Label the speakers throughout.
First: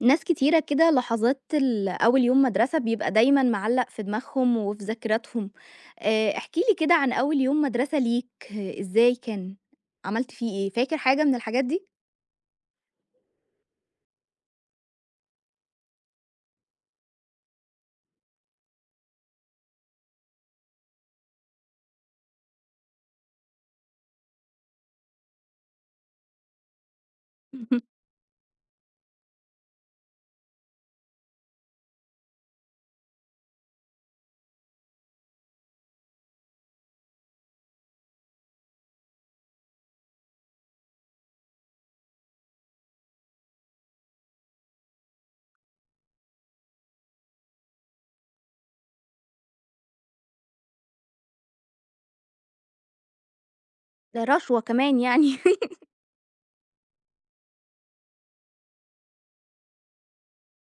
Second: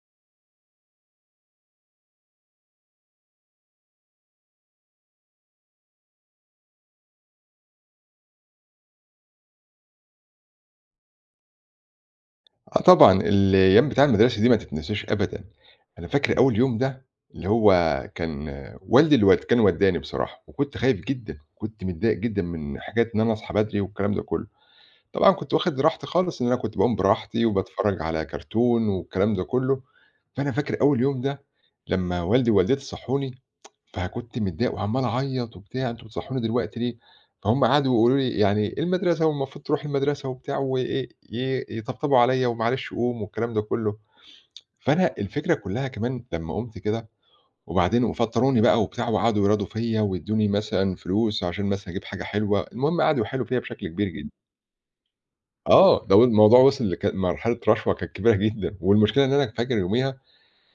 Speaker 1: ناس كتيرة كده لحظات أول يوم مدرسة بيبقى دايمًا معلّق في دماغهم وفي ذاكرتهم. احكِ لي كده عن أول يوم مدرسة ليك، آه، إزاي كان؟ عملت فيه إيه؟ فاكر حاجة من الحاجات دي؟
Speaker 2: آه طبعًا، الأيام بتاع المدرسة دي ما تتنساش أبدًا، أنا فاكر أول يوم ده اللي هو كان والدي اللي كان ودّاني بصراحة، وكنت خايف جدًا، كنت متضايق جدًا من حكاية إن أنا أصحى بدري والكلام ده كلّه، طبعًا كنت واخد راحتي خالص إن أنا كنت باقوم براحتي وباتفرّج على كرتون والكلام ده كلّه. فأنا فاكر أول يوم ده لمّا والدي ووالدتي صحّوني فكنت متضايق وعمّال أعيّط وبتاع، أنتم بتصحّوني دلوقتي ليه؟ فهُم قعدوا يقولوا لي يعني المدرسة والمفروض تروح المدرسة وبتاع وإيه، يطبطبوا عليّا ومعلش قوم والكلام ده كُلّه، فأنا الفكرة كُلّها كمان لمّا قُمت كده وبعدين فطّروني بقى وبتاع وقعدوا يرادوا فيّا وادّوني مثلًا فلوس عشان مثلًا أجيب حاجة حلوة، المهم قعدوا يحايلوا فيّا بشكل كبير
Speaker 1: ده
Speaker 2: جدًا.
Speaker 1: رشوة كمان يعني.
Speaker 2: آه، ده الموضوع وصل لك مرحلة رشوة كانت كبيرة جدًا والمشكلة إن أنا فاكر يوميها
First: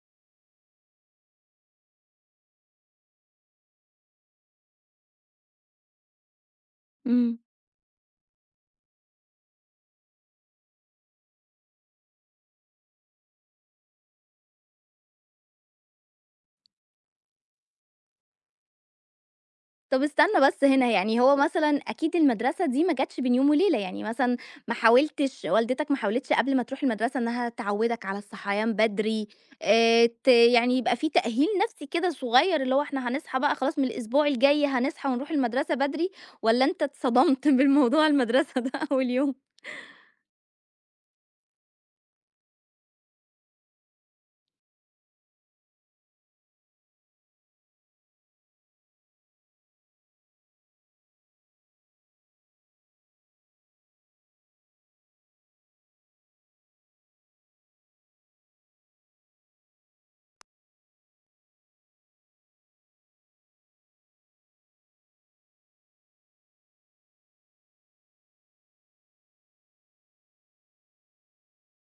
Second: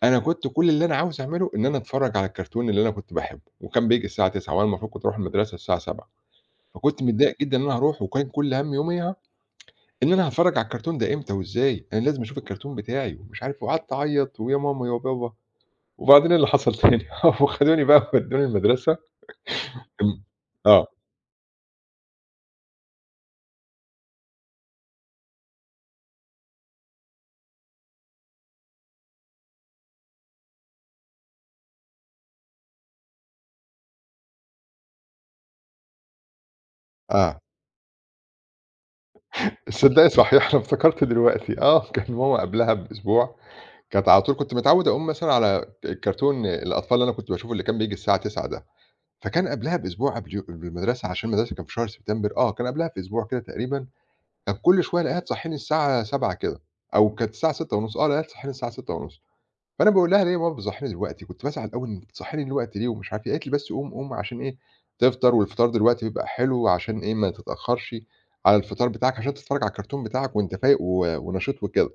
Speaker 2: أنا كنت كل اللي أنا عاوز أعمله إن أنا أتفرّج على الكرتون اللي أنا كنت باحبه، وكان بييجي الساعة 21:00 وأنا المفروض كنت أروح المدرسة الساعة 07:00. فكنت متضايق
Speaker 1: إمم.
Speaker 2: جدًا إن أنا هاروح وكان كل هَمّي يوميها إن أنا هاتفرّج على الكرتون ده إمتى وإزاي، أنا لازم أشوف الكرتون بتاعي ومش عارف وقعدت أعيّط ويا ماما يا بابا، وبعدين إيه اللي حصل تاني قاموا خدوني بقى ودّوني المدرسة.
Speaker 1: طب
Speaker 2: امم،
Speaker 1: استنى بس
Speaker 2: آه.
Speaker 1: هنا، يعني هو مثلًا أكيد المدرسة دي ما جاتش بين يوم وليلة، يعني مثلًا ما حاولتش والدتك ما حاولتش قبل ما تروح المدرسة إنها تعوّدك على الصحيان بدري، ت يعني يبقى في تأهيل نفسي كده صغير، اللي هو إحنا هنصحى بقى خلاص من الأسبوع الجاي هنصحى ونروح المدرسة بدري، والّا أنت
Speaker 2: آه،
Speaker 1: اتصدمت بالموضوع المدرسة ده أول يوم؟
Speaker 2: تصدّقي صحيح أنا افتكرت دلوقتي كان ماما قبلها بأسبوع كانت على طول كنت متعوّد أقوم مثلًا على الكرتون الأطفال اللي أنا كنت باشوفه اللي كان بييجي الساعة 09:00 ده. فكان قبلها بأسبوع قبل يو بالمدرسة عشان المدرسة كان في شهر سبتمبر، كان قبلها بأسبوع كده تقريبًا، كانت كل شوية ألاقيها تصحّيني الساعة 07:00 كده أو كانت الساعة 06:30، ألاقيها تصحّيني الساعة 06:30. فأنا باقول لها: "ليه يا ماما بتصحّيني دلوقتي؟" كنت بازعل أوي إنِّك بتصحّيني دلوقتي ليه ومش عارف إيه، قالت لي: "بس قوم، قوم عشان إيه، تفطر والفطار دلوقتي بيبقى حلو عشان إيه، ما تتأخّرش على الفطار بتاعك عشان تتفرّج على الكرتون بتاعك وأنت فايق ونشيط وكده."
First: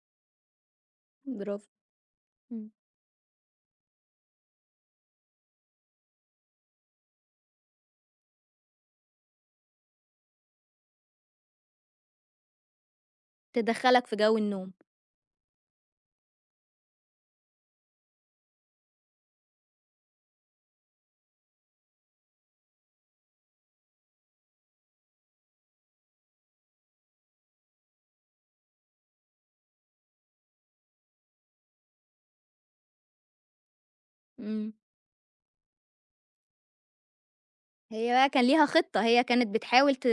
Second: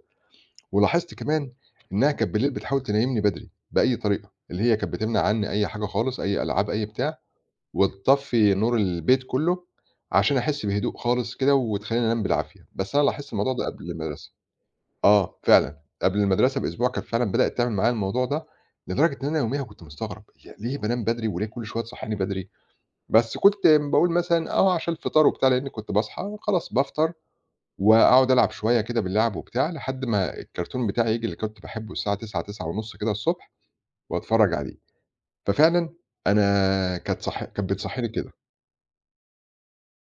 Speaker 2: ولاحظت كمان
Speaker 1: برافو.
Speaker 2: إنّها كانت بالليل
Speaker 1: إمم.
Speaker 2: بتحاول تنيّمني بدري بأي طريقة، اللي هي كانت بتمنع عنّي أي حاجة خالص، أي ألعاب، أي بتاع. وتطفّي نور البيت كلّه، عشان أحس بهدوء خالص كده وتخلّيني أنام بالعافية، بس أنا لاحظت الموضوع ده قبل
Speaker 1: تدخّلك في
Speaker 2: المدرسة.
Speaker 1: جو النوم.
Speaker 2: آه، فعلًا، قبل المدرسة بأسبوع كانت فعلًا بدأت تعمل معايا الموضوع ده، لدرجة إن أنا يوميها كنت مستغرب، هي ليه بانام بدري وليه كل شوية تصحّيني بدري؟ بس كنت باقول مثلًا عشان الفطار وبتاع، لإني كنت باصحى خلاص بافطر وأقعد ألعب شوية كده باللعب وبتاع، لحد ما الكرتون بتاعي ييجي اللي كنت باحبه الساعة 09:00، 09:30 كده الصبح وأتفرّج
Speaker 1: إمم.
Speaker 2: عليه. ففعلًا أنا كانت صح كانت بتصحّيني
Speaker 1: هي بقى
Speaker 2: كده.
Speaker 1: كان ليها خطة، هي كانت بتحاول ت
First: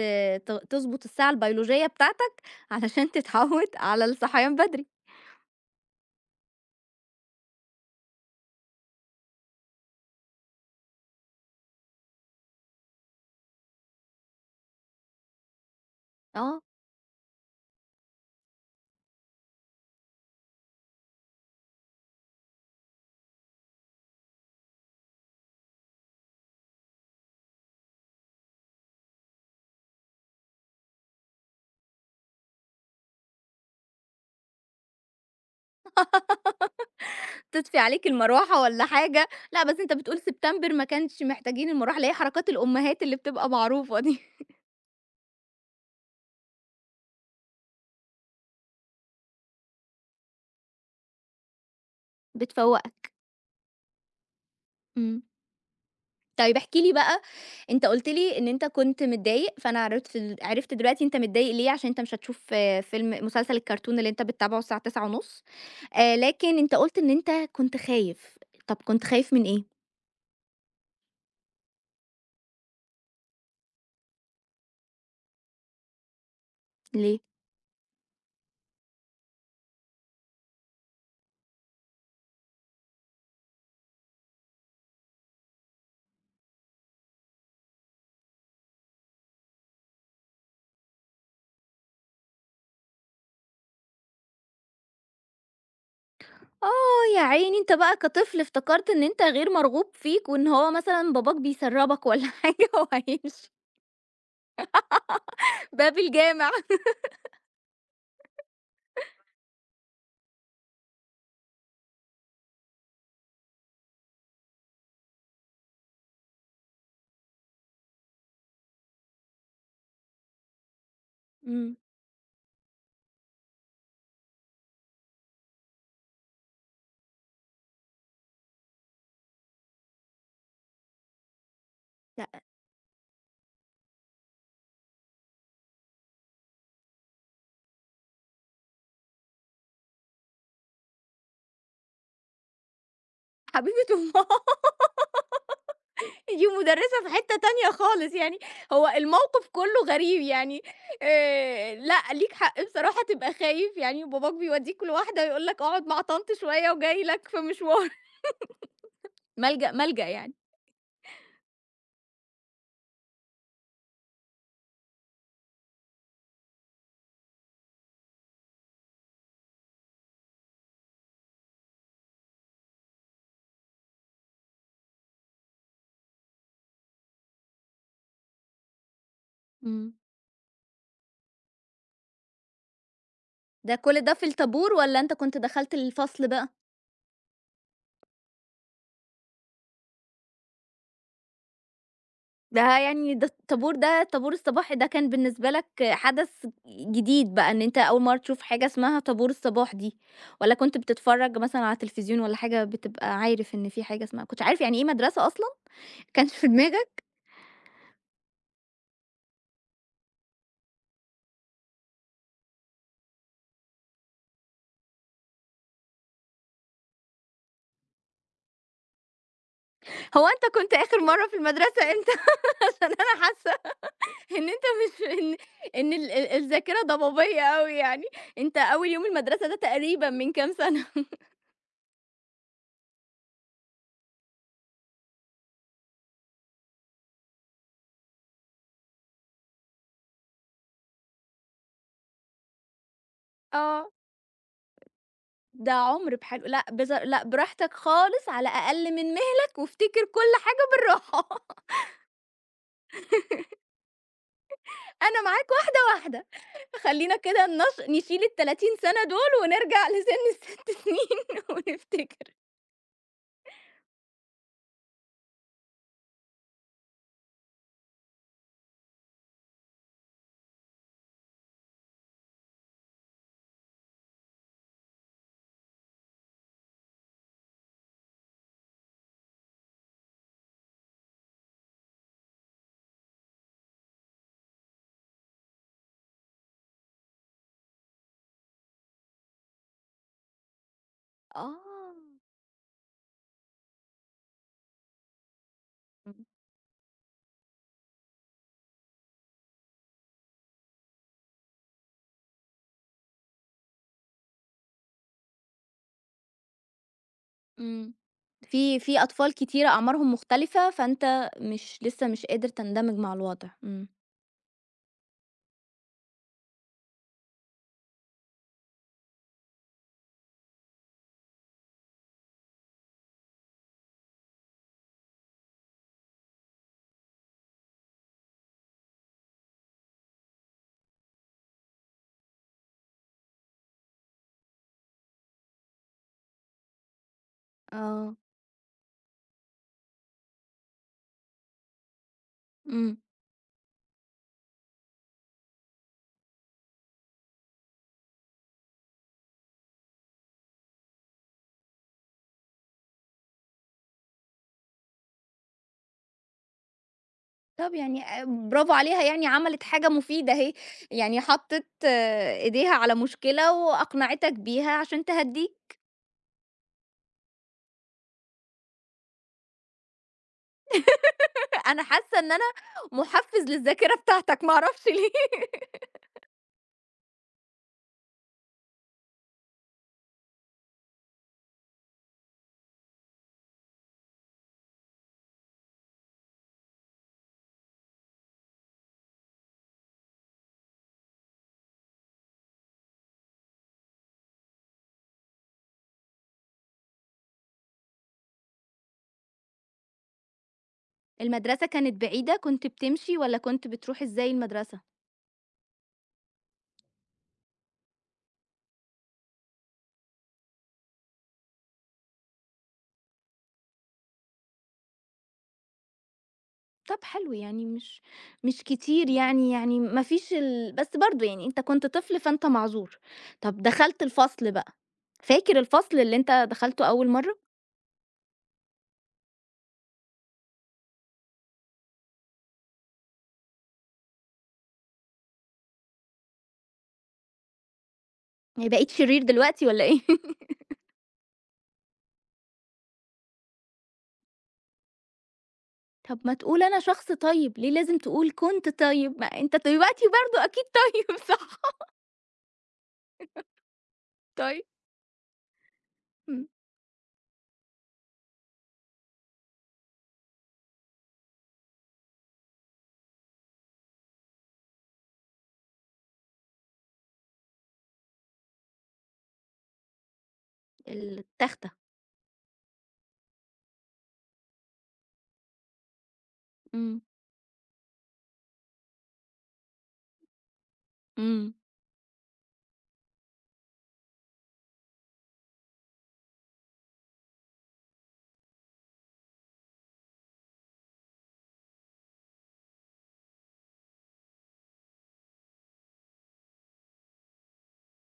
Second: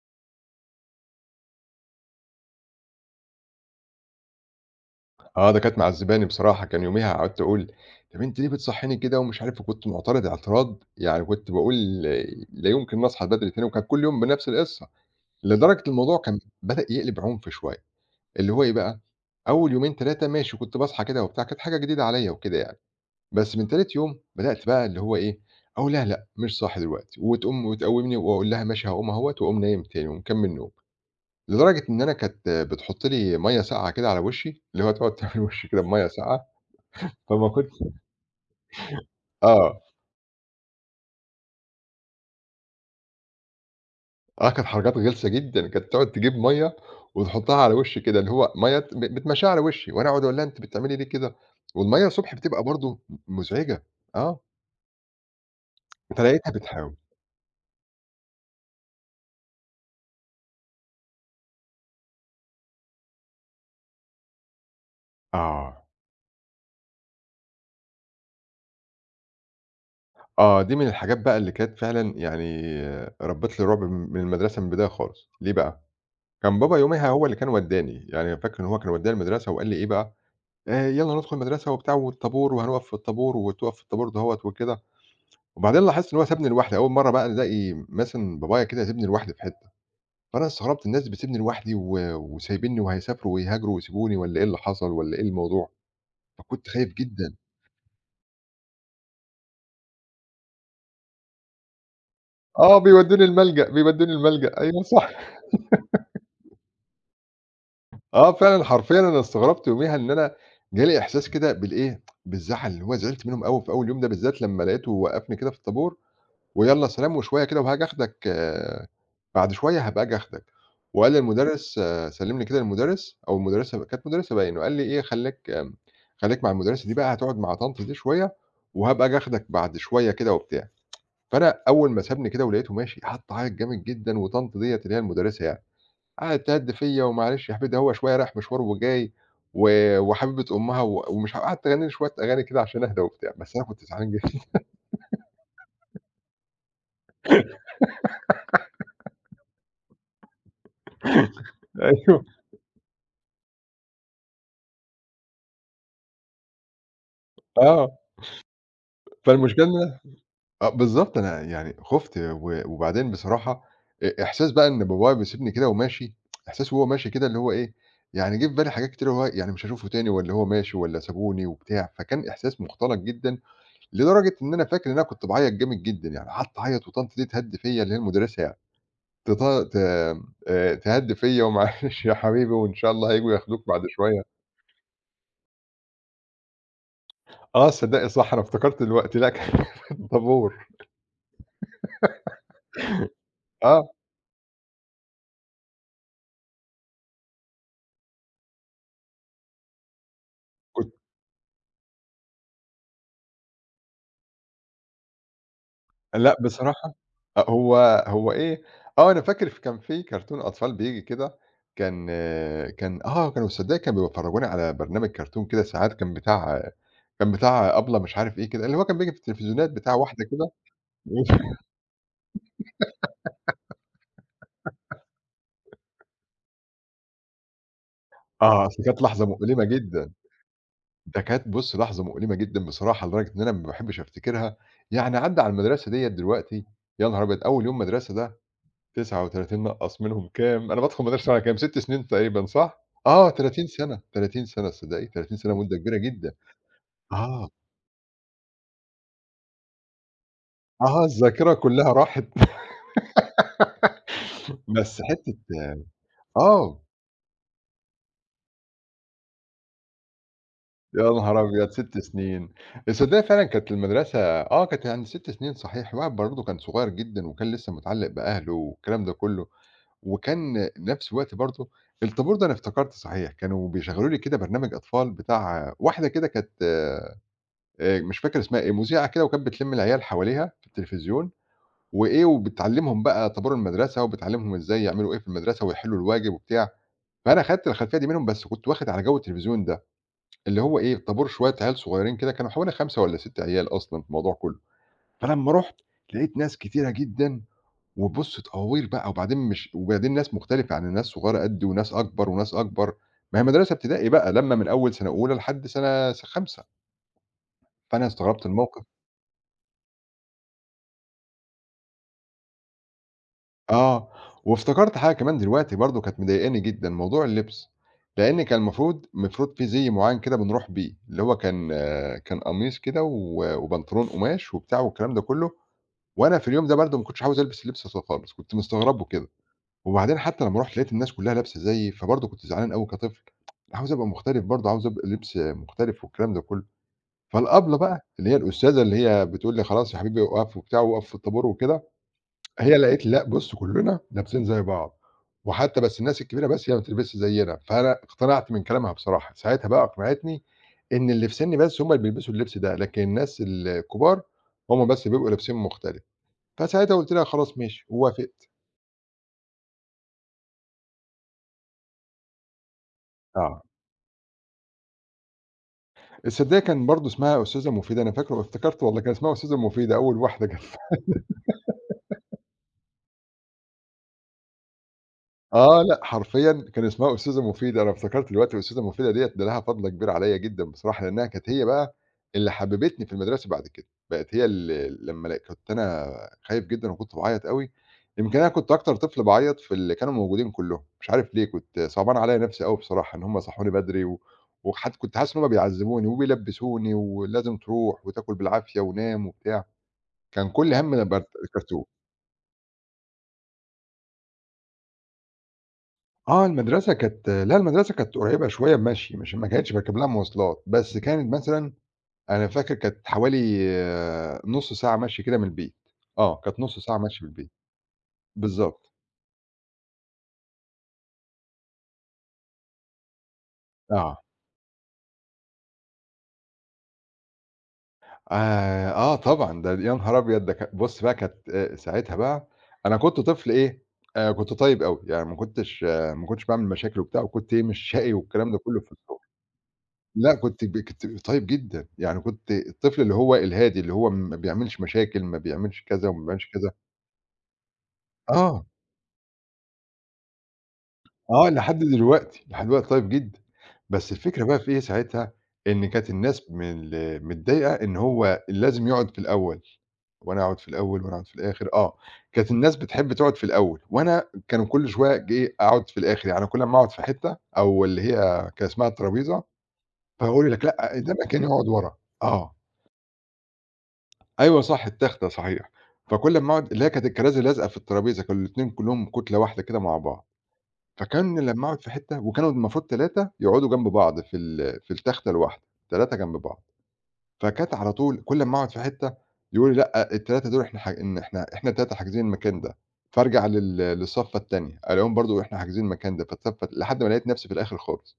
Speaker 1: ت تضبط الساعة البيولوجية بتاعتك علشان تتعوّد على الصحيان بدري.
Speaker 2: آه، ده كانت معذّباني بصراحة، كان يوميها قعدت أقول: "طَب أنتِ ليه بتصحّيني كده؟" ومش عارف وكنت معترض اعتراض يعني كنت باقول لا يمكن نصحى بدري تاني وكان كل يوم بنفس القصة، لدرجة الموضوع كان
Speaker 1: آه.
Speaker 2: بدأ يقلب عنف شوية، اللي هو إيه بقى، أول يومين 3 ماشي كنت باصحى كده وبتاع، كانت حاجة جديدة عليّا وكده يعني، بس من تالت يوم بدأت بقى اللي هو إيه، أقول لها لأ، مش صاحي دلوقتي وتقوم وتقوّمني وأقول لها ماشي هاقوم أهوّة وأقوم نايم تاني ومكمّل نوم، لدرجة إن أنا كانت بتحُط لي مَيّة ساقعة كده على وشّي، اللي هو تقعد تعمل وشّي كده بمَيّة ساقعة فما كنتش.
Speaker 1: تطفي عليك المروحة والّا حاجة، لأ بس
Speaker 2: آه،
Speaker 1: أنت بتقول سبتمبر ما كانش محتاجين المروحة، اللي هي حركات الأمهات اللي بتبقى معروفة دي.
Speaker 2: كانت حركاتها غلسة جدًا، كانت تقعد تجيب مَيّة وتحطها على وشي كده، اللي هو مَيّة بتمشّيها على وشي، وأنا أقعد أقول لها أنتِ بتعملي ليه كده؟ والمَيّة الصبح بتبقى برضه
Speaker 1: بتفوّقك.
Speaker 2: مزعجة. آه،
Speaker 1: إمم.
Speaker 2: فلقيتها
Speaker 1: طيب احكِ لي
Speaker 2: بتحاول.
Speaker 1: بقى، أنت قُلت لي إن أنت كنت متضايق، فأنا عرفت دلوقتي أنت متضايق ليه، عشان أنت مش هتشوف آه، فيلم مسلسل الكرتون اللي أنت بتتابعه الساعة 21:30.
Speaker 2: آه.
Speaker 1: لكن أنت قُلت إن أنت كنت خايف، طب كنت خايف من إيه؟
Speaker 2: آه، دي من الحاجات بقى اللي كانت فعلًا يعني ربِّت لي رعب من المدرسة من البداية خالص، ليه بقى؟ كان بابا يوميها
Speaker 1: ليه؟
Speaker 2: هو اللي كان ودّاني، يعني فاكر إن هو كان ودّاني المدرسة وقال لي إيه بقى، "يالّا ندخل المدرسة وبتاع والطابور وهنُقف في الطابور وتُقف في الطابور دَهّة وكده." وبعدين لاحظت إن هو سابني لوحدي، أول مرّة بقى ألاقي مثلًا بابايا كده يسيبني لوحدي في حتّة، فأنا استغربت الناس بتسيبني لوحدي وسايبينّي وهيسافروا ويهاجروا ويسيبوني والّا إيه اللي حصل والّا إيه الموضوع؟ فكنت خايف
Speaker 1: آه، يا
Speaker 2: جدًا.
Speaker 1: عيني أنت بقى كطفل افتكرت إن أنت غير مرغوب فيك، وإن هو مثلًا باباك بيسرّبك والّا حاجة
Speaker 2: آه، بيودّوني
Speaker 1: وهيمشي.
Speaker 2: الملجأ، بيودّوني الملجأ أيوه صح.
Speaker 1: باب الجامع.
Speaker 2: آه، فعلًا حرفيًا أنا استغربت يوميها إن أنا جالي إحساس كده بالإيه، بالزعل، اللي هو زعلت منهم أوي في أول يوم ده بالذات لمّا لقيته وقّفني كده في الطابور ويالّا سلام وشوية كده وهاجي آخدك بعد شوية هابقى آجي آخدك." وقال
Speaker 1: إمم.
Speaker 2: للمدرس سلِّمني كده للمدرس أو المدرسة كانت مدرسة باين، وقال لي إيه: "خلّيك خلّيك مع المدرسة دي بقى، هتقعد مع طنط دي شوية وهابقى آجي آخدك بعد شوية كده،" وبتاع. فأنا أول ما
Speaker 1: لأ.
Speaker 2: سابني كده ولقيته ماشي، قعدت أعيط جامد جدًا وطنط ديّة اللي هي المدرسة يعني، قعدت تهَدّ فيّا "ومعلش يا حبيبي ده هو شوية رايح مشوار وجاي و وحبيبة أمها ومش" ه" قعدت أغني لي شوية أغاني كده عشان أهدى وبتاع، بس أنا كنت
Speaker 1: حبيبة
Speaker 2: زعلان
Speaker 1: الله!
Speaker 2: جدًا.
Speaker 1: دي مُدرّسة في حتّة تانية خالص يعني. هو الموقف كلّه غريب يعني. لأ
Speaker 2: أيوه،
Speaker 1: ليك حق بصراحة تبقى خايف يعني، وباباك بيودّيك لواحدة يقول لك اقعد مع طنط شوية وجاي لك في مشوار.
Speaker 2: آه. فالمشكلة
Speaker 1: ملجأ،
Speaker 2: إن
Speaker 1: ملجأ يعني.
Speaker 2: آه، بالضبط أنا يعني خُفت وبعدين بصراحة إحساس بقى إن بابايا بيسيبني كده وماشي، إحساس وهو ماشي كده اللي هو إيه، يعني جِه في بالي حاجات كتيرة اللي هو يعني مش هاشوفه تاني والّا هو ماشي والّا سابوني وبتاع، فكان إحساس مُختلط جدًا، لدرجة إن أنا فاكر إن أنا كنت باعيّط جامد جدًا، يعني قعدت أعيّط وطنط دي تهدّي فيّا اللي هي المُدرسة يعني تط ت
Speaker 1: إمم.
Speaker 2: تهدّي فيّا ومعلش يا حبيبي وإن شاء الله هييجوا ياخدوك
Speaker 1: ده
Speaker 2: بعد
Speaker 1: كل ده
Speaker 2: شوية.
Speaker 1: في الطابور والّا أنت كنت دخلت الفصل بقى؟
Speaker 2: آه، تصدّقي صح أنا افتكرت دلوقتي لأ كان في الطابور.
Speaker 1: ده يعني ده الطابور
Speaker 2: آه،
Speaker 1: ده الطابور الصباحي ده كان بالنسبة لك حدث جديد بقى إن أنت أول مرّة تشوف حاجة اسمها طابور الصباح دي، والّا كنت
Speaker 2: كنت
Speaker 1: بتتفرّج مثلًا على التلفزيون والّا حاجة بتبقى عارف إن في حاجة اسمها، كنت عارف يعني إيه مدرسة أصلًا؟ ما كانش
Speaker 2: لأ
Speaker 1: في
Speaker 2: بصراحة
Speaker 1: دماغك؟
Speaker 2: أ هو هو إيه، أنا فاكر كان في كرتون أطفال بييجي كده، كان كان كانوا تصدّقي كانوا بيفرّجونا على برنامج كرتون كده ساعات كان بتاع كان بتاع أبلة مش عارف إيه كده، اللي هو كان بييجي في التلفزيونات بتاع واحدة
Speaker 1: هو
Speaker 2: كده.
Speaker 1: أنت كنت آخر مرّة في المدرسة إمتى؟ عشان أنا حاسة إن أنت مش إن إن ال ال الذاكرة ضبابية أوي يعني، أنت
Speaker 2: آه، أصل
Speaker 1: أول
Speaker 2: كانت
Speaker 1: يوم
Speaker 2: لحظة
Speaker 1: المدرسة ده
Speaker 2: مؤلمة
Speaker 1: تقريبًا
Speaker 2: جدًا،
Speaker 1: من كام سنة؟
Speaker 2: ده كانت بُصّي لحظة مؤلمة جدًا بصراحة لدرجة إن أنا ما باحبش أفتكرها، يعني عدّى على المدرسة ديّة دلوقتي، يا نهار أبيض! أول يوم مدرسة ده 39 نقّص منهم كام؟ أنا بادخل مدرسة وأنا كام، 6 سنين تقريبًا صح؟ آه 30
Speaker 1: آه.
Speaker 2: سَنة، 30 سَنة تصدّقي؟ 30 سَنة
Speaker 1: ده
Speaker 2: مدة كبيرة
Speaker 1: عُمر
Speaker 2: جدًا.
Speaker 1: بحاله، لأ
Speaker 2: آه،
Speaker 1: براحتك خالص على أقل من مهلك، وافتكر كل حاجة
Speaker 2: آه
Speaker 1: بالراحة.
Speaker 2: الذاكرة كلّها راحت. بس
Speaker 1: أنا معاك
Speaker 2: حتّة
Speaker 1: واحدة، واحدة.
Speaker 2: آه،
Speaker 1: خلّينا كده نشيل ال30 سَنة دول ونرجع لسِن ال6
Speaker 2: يا نهار
Speaker 1: سنين
Speaker 2: أبيض 6
Speaker 1: ونفتكر.
Speaker 2: سنين! تصدّقي فعلًا كانت المدرسة آه كانت يعني 6 سنين صحيح، الواحد برضه كان صغير جدًا وكان لسه متعلّق بأهله والكلام ده كلّه، وكان نفس الوقت برضه الطابور ده أنا افتكرت صحيح، كانوا بيشغّلوا لي كده برنامج أطفال بتاع واحدة كده كانت مش فاكر اسمها إيه، مذيعة كده وكانت بتلِم العيال حواليها في التلفزيون، وإيه وبتعلّمهم بقى طابور المدرسة، وبتعلّمهم إزاي يعملوا إيه في المدرسة ويحلّوا الواجب وبتاع، فأنا خدت الخلفية دي منهم بس كنت واخد على جو التلفزيون ده، اللي هو إيه، طابور
Speaker 1: آه.
Speaker 2: شوية عيال صغيّرين كده كانوا حوالي 5 والّا 6 عيال أصلًا في الموضوع كلّه، فلمّا رُحت
Speaker 1: إمم.
Speaker 2: لقيت ناس كتيرة جدًا، وبُص تقاوير بقى وبعدين مش وبعدين ناس مختلفة يعني ناس صغيّرة قدّي وناس أكبر وناس أكبر، ما هي مدرسة ابتدائي بقى لمّة من أول سنة أولى لحد سنة خامسة،
Speaker 1: إمم.
Speaker 2: فأنا استغربت
Speaker 1: في
Speaker 2: الموقف.
Speaker 1: في أطفال كتيرة أعمارهم مختلفة، فأنت مش لسه مش قادر تندمج مع الوضع. إمم.
Speaker 2: آه، وافتكرت حاجة كمان دلوقتي برضه كانت مضايقاني جدًا، موضوع اللبس، لإن كان المفروض في زي معيّن كده بنروح بيه، اللي هو كان آه، كان قميص كده وبنطلون قماش وبتاع والكلام ده كلّه، وأنا في اليوم ده برضه ما كنتش عاوز ألبس اللبس ده خالص، كنت مستغربه كده، وبعدين حتى لمّا رُحت لقيت الناس كلّها لابسة زيي، فبرضه كنت زعلان أوي كطفل، عاوز أبقى مختلف برضه، عاوز أبقى لبس مختلف والكلام ده كلّه، فالأبلة بقى
Speaker 1: آه.
Speaker 2: اللي هي الأستاذة اللي هي بتقول لي: "خلاص يا حبيبي أُقف" وبتاع وأُقف في الطابور وكده، هي
Speaker 1: إمم.
Speaker 2: لقيت لأ بُص كلّنا لابسين زي بعض، وحتى بس الناس الكبيرة بس هي ما بتلبسش زيّنا، فأنا اقتنعت من كلامها بصراحة، ساعتها بقى أقنعتني إن اللي في سِنّي بس هم اللي بيلبسوا اللبس ده، لكن الناس الكبار هم بس بيبقوا لابسين مختلف، فساعتها قُلت لها خلاص
Speaker 1: طب
Speaker 2: ماشي
Speaker 1: يعني
Speaker 2: ووافقت.
Speaker 1: برافو عليها يعني عملت حاجة مفيدة أهي، يعني حطِّت آه، إيديها على مشكلة
Speaker 2: آه،
Speaker 1: وأقنعتك بيها عشان تهدّيك.
Speaker 2: الصدّاية كان برضه اسمها أستاذة مفيدة، أنا فاكره افتكرت والله كان اسمها أستاذة مفيدة أول واحدة
Speaker 1: أنا حاسة إن أنا مُحفّز للذاكرة بتاعتك ما أعرفش ليه.
Speaker 2: آه، لأ، حرفيًا كان اسمها أستاذة مفيدة، أنا افتكرت دلوقتي أستاذة مفيدة ديّة ده لها فضل كبير عليّا جدًا بصراحة، لإنها كانت هي بقى اللي حببتني في المدرسة بعد كده، بقت هي ال لمّا ل كنت أنا خايف جدًا وكنت باعيّط أوي، يمكن أنا كنت أكتر طفل باعيّط في اللي كانوا موجودين كلّهم، مش عارف ليه كنت صعبان عليّا نفسي أوي بصراحة إن هم صحّوني بدري و وحت كنت حاسس إن هم بيعذّبوني وبيلبّسوني ولازم تروح وتاكل بالعافية ونام وبتاع، كان كل هَمّي البرت
Speaker 1: المدرسة
Speaker 2: الكرتون.
Speaker 1: كانت بعيدة، كنت بتمشي والّا كنت بتروح إزاي المدرسة؟
Speaker 2: آه، المدرسة كانت لأ، المدرسة كانت قريبة شوية بمشي، مش ما كانتش باركب لها مواصلات، بس كانت مثلًا أنا فاكر كانت حوالي نُص ساعة مشي كده من البيت، آه، كانت نُص ساعة
Speaker 1: طب
Speaker 2: مشي من
Speaker 1: حلو
Speaker 2: البيت.
Speaker 1: يعني، مش مش
Speaker 2: بالضبط.
Speaker 1: كتير يعني، يعني ما فيش ال بس برضه يعني أنت كنت طفل فأنت معذور. طب دخلت
Speaker 2: آه،
Speaker 1: الفصل بقى، فاكر الفصل اللي أنت دخلته أول مرّة؟
Speaker 2: آه طبعًا، ده يا نهار أبيض! ده بُص بقى كانت ساعتها بقى أنا كنت طفل إيه، كنت طيب أوي، يعني ما كنتش باعمل مشاكل وبتاع، وكنت إيه، مش شقي والكلام ده
Speaker 1: يعني
Speaker 2: كله في
Speaker 1: بقيت شرير دلوقتي والّا إيه؟
Speaker 2: لأ، كنت كنت طيب جدًا، يعني كنت الطفل اللي هو الهادي، اللي هو ما بيعملش مشاكل، ما بيعملش كذا
Speaker 1: طب
Speaker 2: وما
Speaker 1: ما
Speaker 2: بيعملش
Speaker 1: تقول
Speaker 2: كذا.
Speaker 1: أنا شخص طيب، ليه لازم تقول
Speaker 2: آه،
Speaker 1: كنت طيب؟ ما أنت دلوقتي برضه أكيد طيب صح؟
Speaker 2: آه، لحد دلوقتي، لحد دلوقتي طيب جدًا. بس الفكرة بقى
Speaker 1: طيب.
Speaker 2: في إيه ساعتها، إن كانت
Speaker 1: إمم.
Speaker 2: الناس من متضايقة إن هو لازم يقعد في الأول، وأنا أقعد في الأول وأنا أقعد في الآخر، آه. كانت الناس بتحب تقعد في الأول، وأنا كانوا كل شوية آجي إيه، أقعد في الآخر، يعني كل أمّا أقعد في حتة أو اللي هي كان اسمها الترابيزة، فيقولوا لك: "لأ، ده مكاني اقعد
Speaker 1: التختة.
Speaker 2: ورا." آه. أيوه صح، التختة صحيح. فكل أمّا أقعد اللي هي
Speaker 1: إمم.
Speaker 2: كانت الكراسي لازقة في الترابيزة، كانوا الاتنين كلّهم كُتلة واحدة كده مع بعض. فكان
Speaker 1: إمم.
Speaker 2: لمّا أقعد في حتّة وكانوا المفروض 3 يقعدوا جنب بعض في التختة الواحدة، 3 جنب بعض. فكانت على طول كل أمّا أقعد في حتّة يقولوا لي: "لأ، ال3 دول إحنا ح إن إحنا إحنا ال3 حاجزين المكان ده." فارجع للصفّة التانية، ألاقيهم برضه إحنا حاجزين المكان ده، فاتصفّى لحد ما لقيت نَفْسي في الآخِر خالص،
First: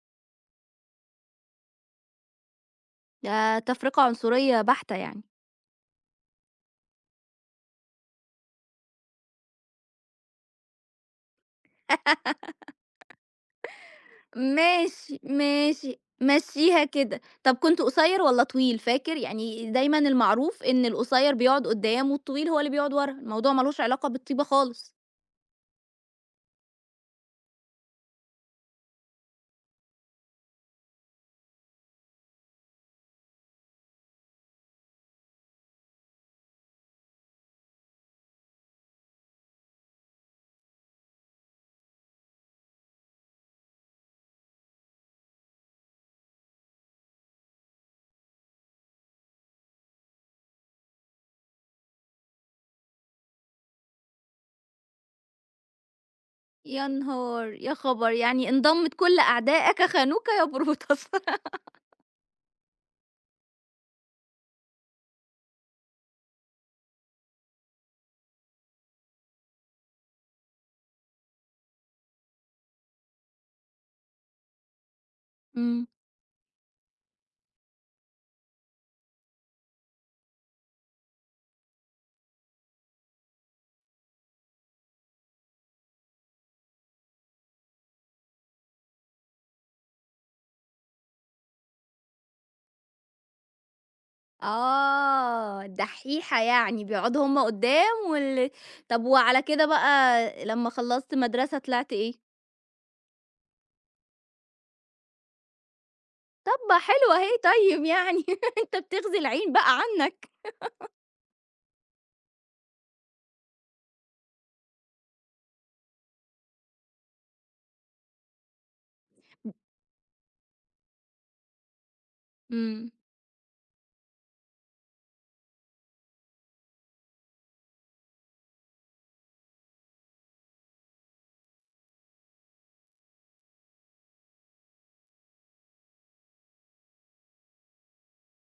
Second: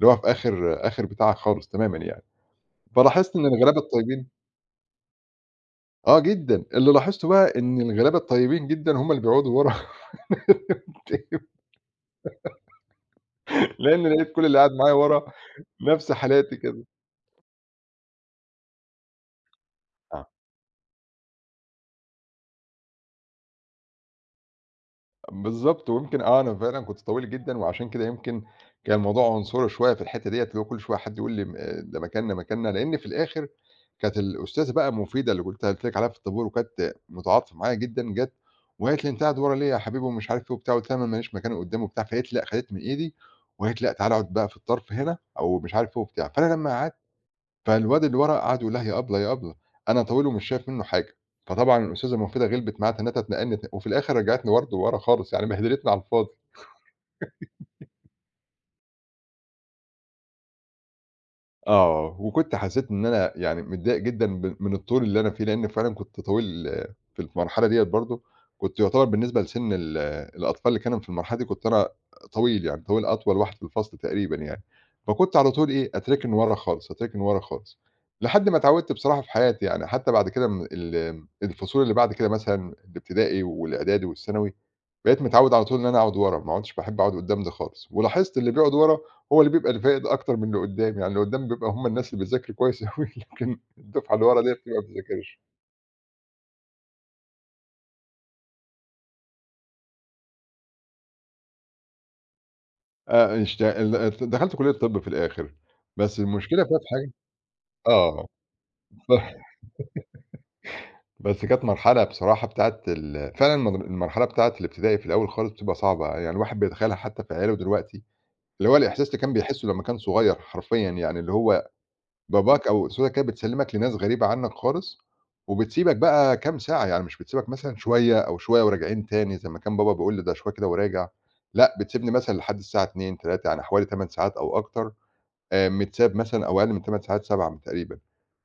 Speaker 2: اللي هو في آخِر آخِر بتاع خالص تمامًا يعني. فلاحظت إن
Speaker 1: ده
Speaker 2: الغلابة
Speaker 1: تفرقة
Speaker 2: الطيبين
Speaker 1: عنصرية بحتة يعني.
Speaker 2: جدًا، اللي لاحظته بقى إن الغلابة الطيبين جدًا هم اللي بيقعدوا ورا. لأن لقيت كل اللي قعد معايا
Speaker 1: ماشي،
Speaker 2: ورا
Speaker 1: ماشي،
Speaker 2: نفْس حالاتي كده.
Speaker 1: مشّيها كده. طب كنت قصير والّا طويل فاكر؟ يعني دايمًا المعروف إن القصير بيقعد قدّام والطويل هو اللي بيقعد ورا، الموضوع ما لوش علاقة بالطيبة خالص.
Speaker 2: بالضبط، ويمكن أنا فعلًا كنت طويل جدًا وعشان كده يمكن كان الموضوع عنصري شوية في الحتّة ديّة، اللي هو كل شوية حد يقول لي م ده مكاننا، مكاننا، لإن في الآخر كانت الأستاذة بقى المفيدة اللي قُلت لِك عليها في الطابور وكانت متعاطفة معايا جدًا، جات وقالت لي: "أنت قاعد ورا ليه يا حبيبي؟" ومش عارف إيه وبتاع، قُلت لها: "ما ليش مكان قدّام." وبتاع، فقالت لي: "لأ." خدِتني من إيدي وقالت: "لأ، تعالَ اقعد بقى في الطرف هنا." أو مش عارف إيه وبتاع، فأنا لمّا فالواد اللي ورا قعد يقول لها يا أبلة، يا أبلة، أنا طويل ومش شايف منّه حاجة، فطبعًا الأستاذة مُفيدة غِلبِت معاه تنّتها تنقّنت وفي الآخر رجعتني برضه ورا خالص، يعني بهدلتني على الفاضي.
Speaker 1: يا نهار! يا خبر! يعني انضمت كل أعدائك خانوك يبروتَص.
Speaker 2: آه، وكنت حسّيت إن أنا يعني متضايق جدًا من الطول اللي أنا فيه، لإن فعلًا كنت طويل في المرحلة ديّة برضه، كنت يُعتبر بالنسبة لسِن الأطفال اللي كانوا في المرحلة دي كنت أنا طويل يعني، أطول واحد في الفصل تقريبًا يعني، فكنت على طول
Speaker 1: إمم.
Speaker 2: إيه، أتركن ورا خالص، أتركن ورا خالص، لحد ما اتعوّدت بصراحة في حياتي يعني، حتى بعد كده م ال الفصول اللي بعد كده مثلًا الابتدائي والإعدادي والثانوي، بقيت متعوّد على طول إن أنا أقعد ورا، ما عُدتش باحب أقعد قدّام ده خالص، ولاحظت اللي بيقعد ورا هو اللي بيبقى الفائد أكتر من اللي قدّام، يعني اللي قدّام بيبقى هم الناس اللي بتذاكر كويس أوي، لكن الدفعة اللي ورا ديّة بتبقى ما بتذاكرش.
Speaker 1: آه، دحّيحة يعني، بيقعدوا هُم قدّام وال. طَب وعلى كده بقى لمّا خلّصت مدرسة طلعت إيه؟
Speaker 2: اشت ال دخلت كلية طِب في الآخر، بس
Speaker 1: طَب
Speaker 2: المشكلة
Speaker 1: ما
Speaker 2: بقى في حاجة
Speaker 1: حلوة أهي طيب يعني،
Speaker 2: آه،
Speaker 1: أنت بتغزي العين بقى عنّك.
Speaker 2: بس كانت مرحلة بصراحة بتاعة فعلًا المرحلة بتاعة الابتدائي في الأول خالص بتبقى صعبة، يعني الواحد بيتخيّلها حتى في عياله دلوقتي، اللي هو الإحساس اللي كان بيحسّه لمّا كان صغير حرفيًا، يعني اللي هو باباك أو
Speaker 1: إمم.
Speaker 2: أسرتك كده بتسلّمك لناس غريبة عنّك خالص، وبتسيبك بقى كام ساعة، يعني مش بتسيبك مثلًا شوية أو شوية وراجعين تاني زي ما كان بابا بيقول لي ده شوية كده وراجع، لأ بتسيبني مثلًا لحد الساعة 14:00، 15:00 يعني حوالي 8 ساعات أو أكتر، متساب مثلًا أو أقل من 8 ساعات 7 تقريبًا،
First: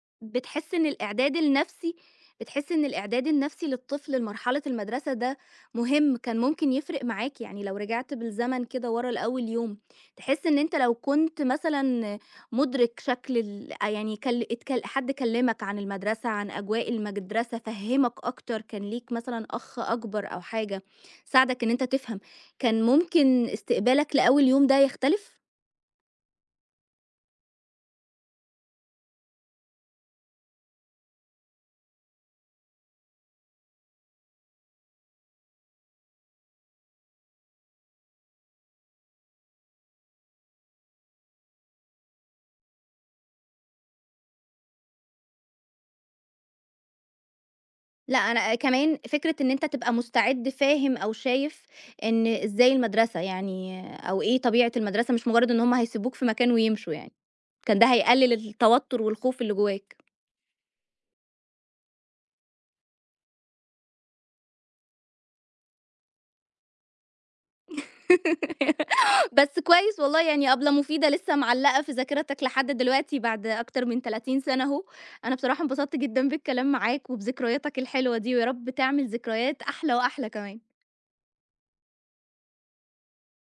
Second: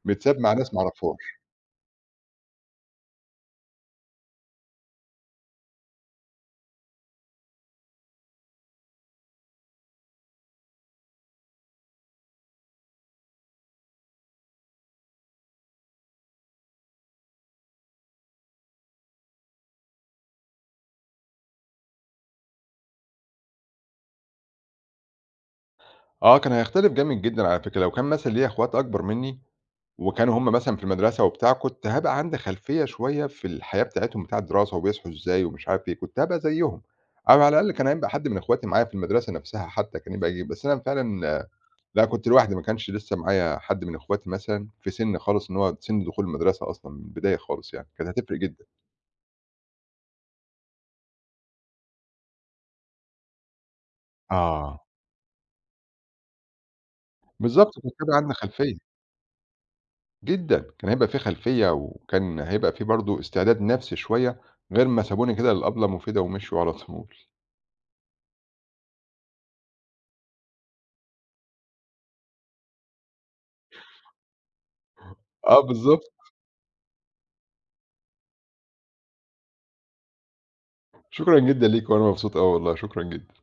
Speaker 2: متساب مع ناس
Speaker 1: بتحس
Speaker 2: ما
Speaker 1: إن الإعداد
Speaker 2: أعرفهاش.
Speaker 1: النفسي بتحس إن الإعداد النفسي للطفل لمرحلة المدرسة ده مهم، كان ممكن يفرق معاك؟ يعني لو رجعت بالزمن كده ورا لأول يوم، تحس إن أنت لو كنت مثلًا مُدرك شكل ال آه، يعني كل اتكل حد كلّمك عن المدرسة، عن أجواء المدرسة، فهّمك أكتر، كان ليك مثلًا أخ أكبر أو حاجة ساعدك إن أنت تفهم، كان ممكن استقبالك لأول يوم ده يختلف؟
Speaker 2: آه كان هيختلف جامد جدًا على فكرة، لو كان مثلًا ليّا أخوات أكبر منّي وكانوا هم مثلًا في المدرسة وبتاع، كنت هابقى عندي خلفية شوية في الحياة بتاعتهم بتاع الدراسة وبيصحوا إزاي ومش عارف إيه، كنت هابقى زيّهم، أو على الأقل كان هيبقى حد من إخواتي معايا في المدرسة نفسها حتى كان يبقى ييجي، بس أنا فعلًا آه، لأ، كنت لوحدي ما كانش لسه معايا حد من إخواتي مثلًا في سِن خالص إن هو سِن دخول المدرسة أصلًا من البداية خالص يعني، كانت
Speaker 1: لأ،
Speaker 2: هتفرق
Speaker 1: أنا
Speaker 2: جدًا.
Speaker 1: كمان فكرة إن أنت تبقى مستعد فاهم أو شايف إن إزاي المدرسة يعني، أو إيه طبيعة
Speaker 2: آه،
Speaker 1: المدرسة، مش مجرد إن هُم هيسيبوك في مكان ويمشوا يعني،
Speaker 2: بالضبط،
Speaker 1: كان ده
Speaker 2: كنت هيبقى عندنا
Speaker 1: هيقلل
Speaker 2: خلفية،
Speaker 1: التوتر والخوف اللي جواك.
Speaker 2: جدًا، كان هيبقى في خلفية وكان هيبقى في برضه استعداد نفسي شوية غير ما سابوني كده للأبلة مفيدة ومشيوا على طول.
Speaker 1: بس كويس والله يعني قبلة مفيدة لسه معلقة في ذاكرتك لحد دلوقتي بعد أكتر من 30 سنة أهو، أنا
Speaker 2: آه
Speaker 1: بصراحة انبسطت
Speaker 2: بالضبط.
Speaker 1: جدًا بالكلام معاك وبذكرياتك الحلوة دي، ويا رب تعمل ذكريات أحلى وأحلى كمان.
Speaker 2: شكرًا جدًا ليكِ، وأنا مبسوط أوي والله، شكرًا جدًا.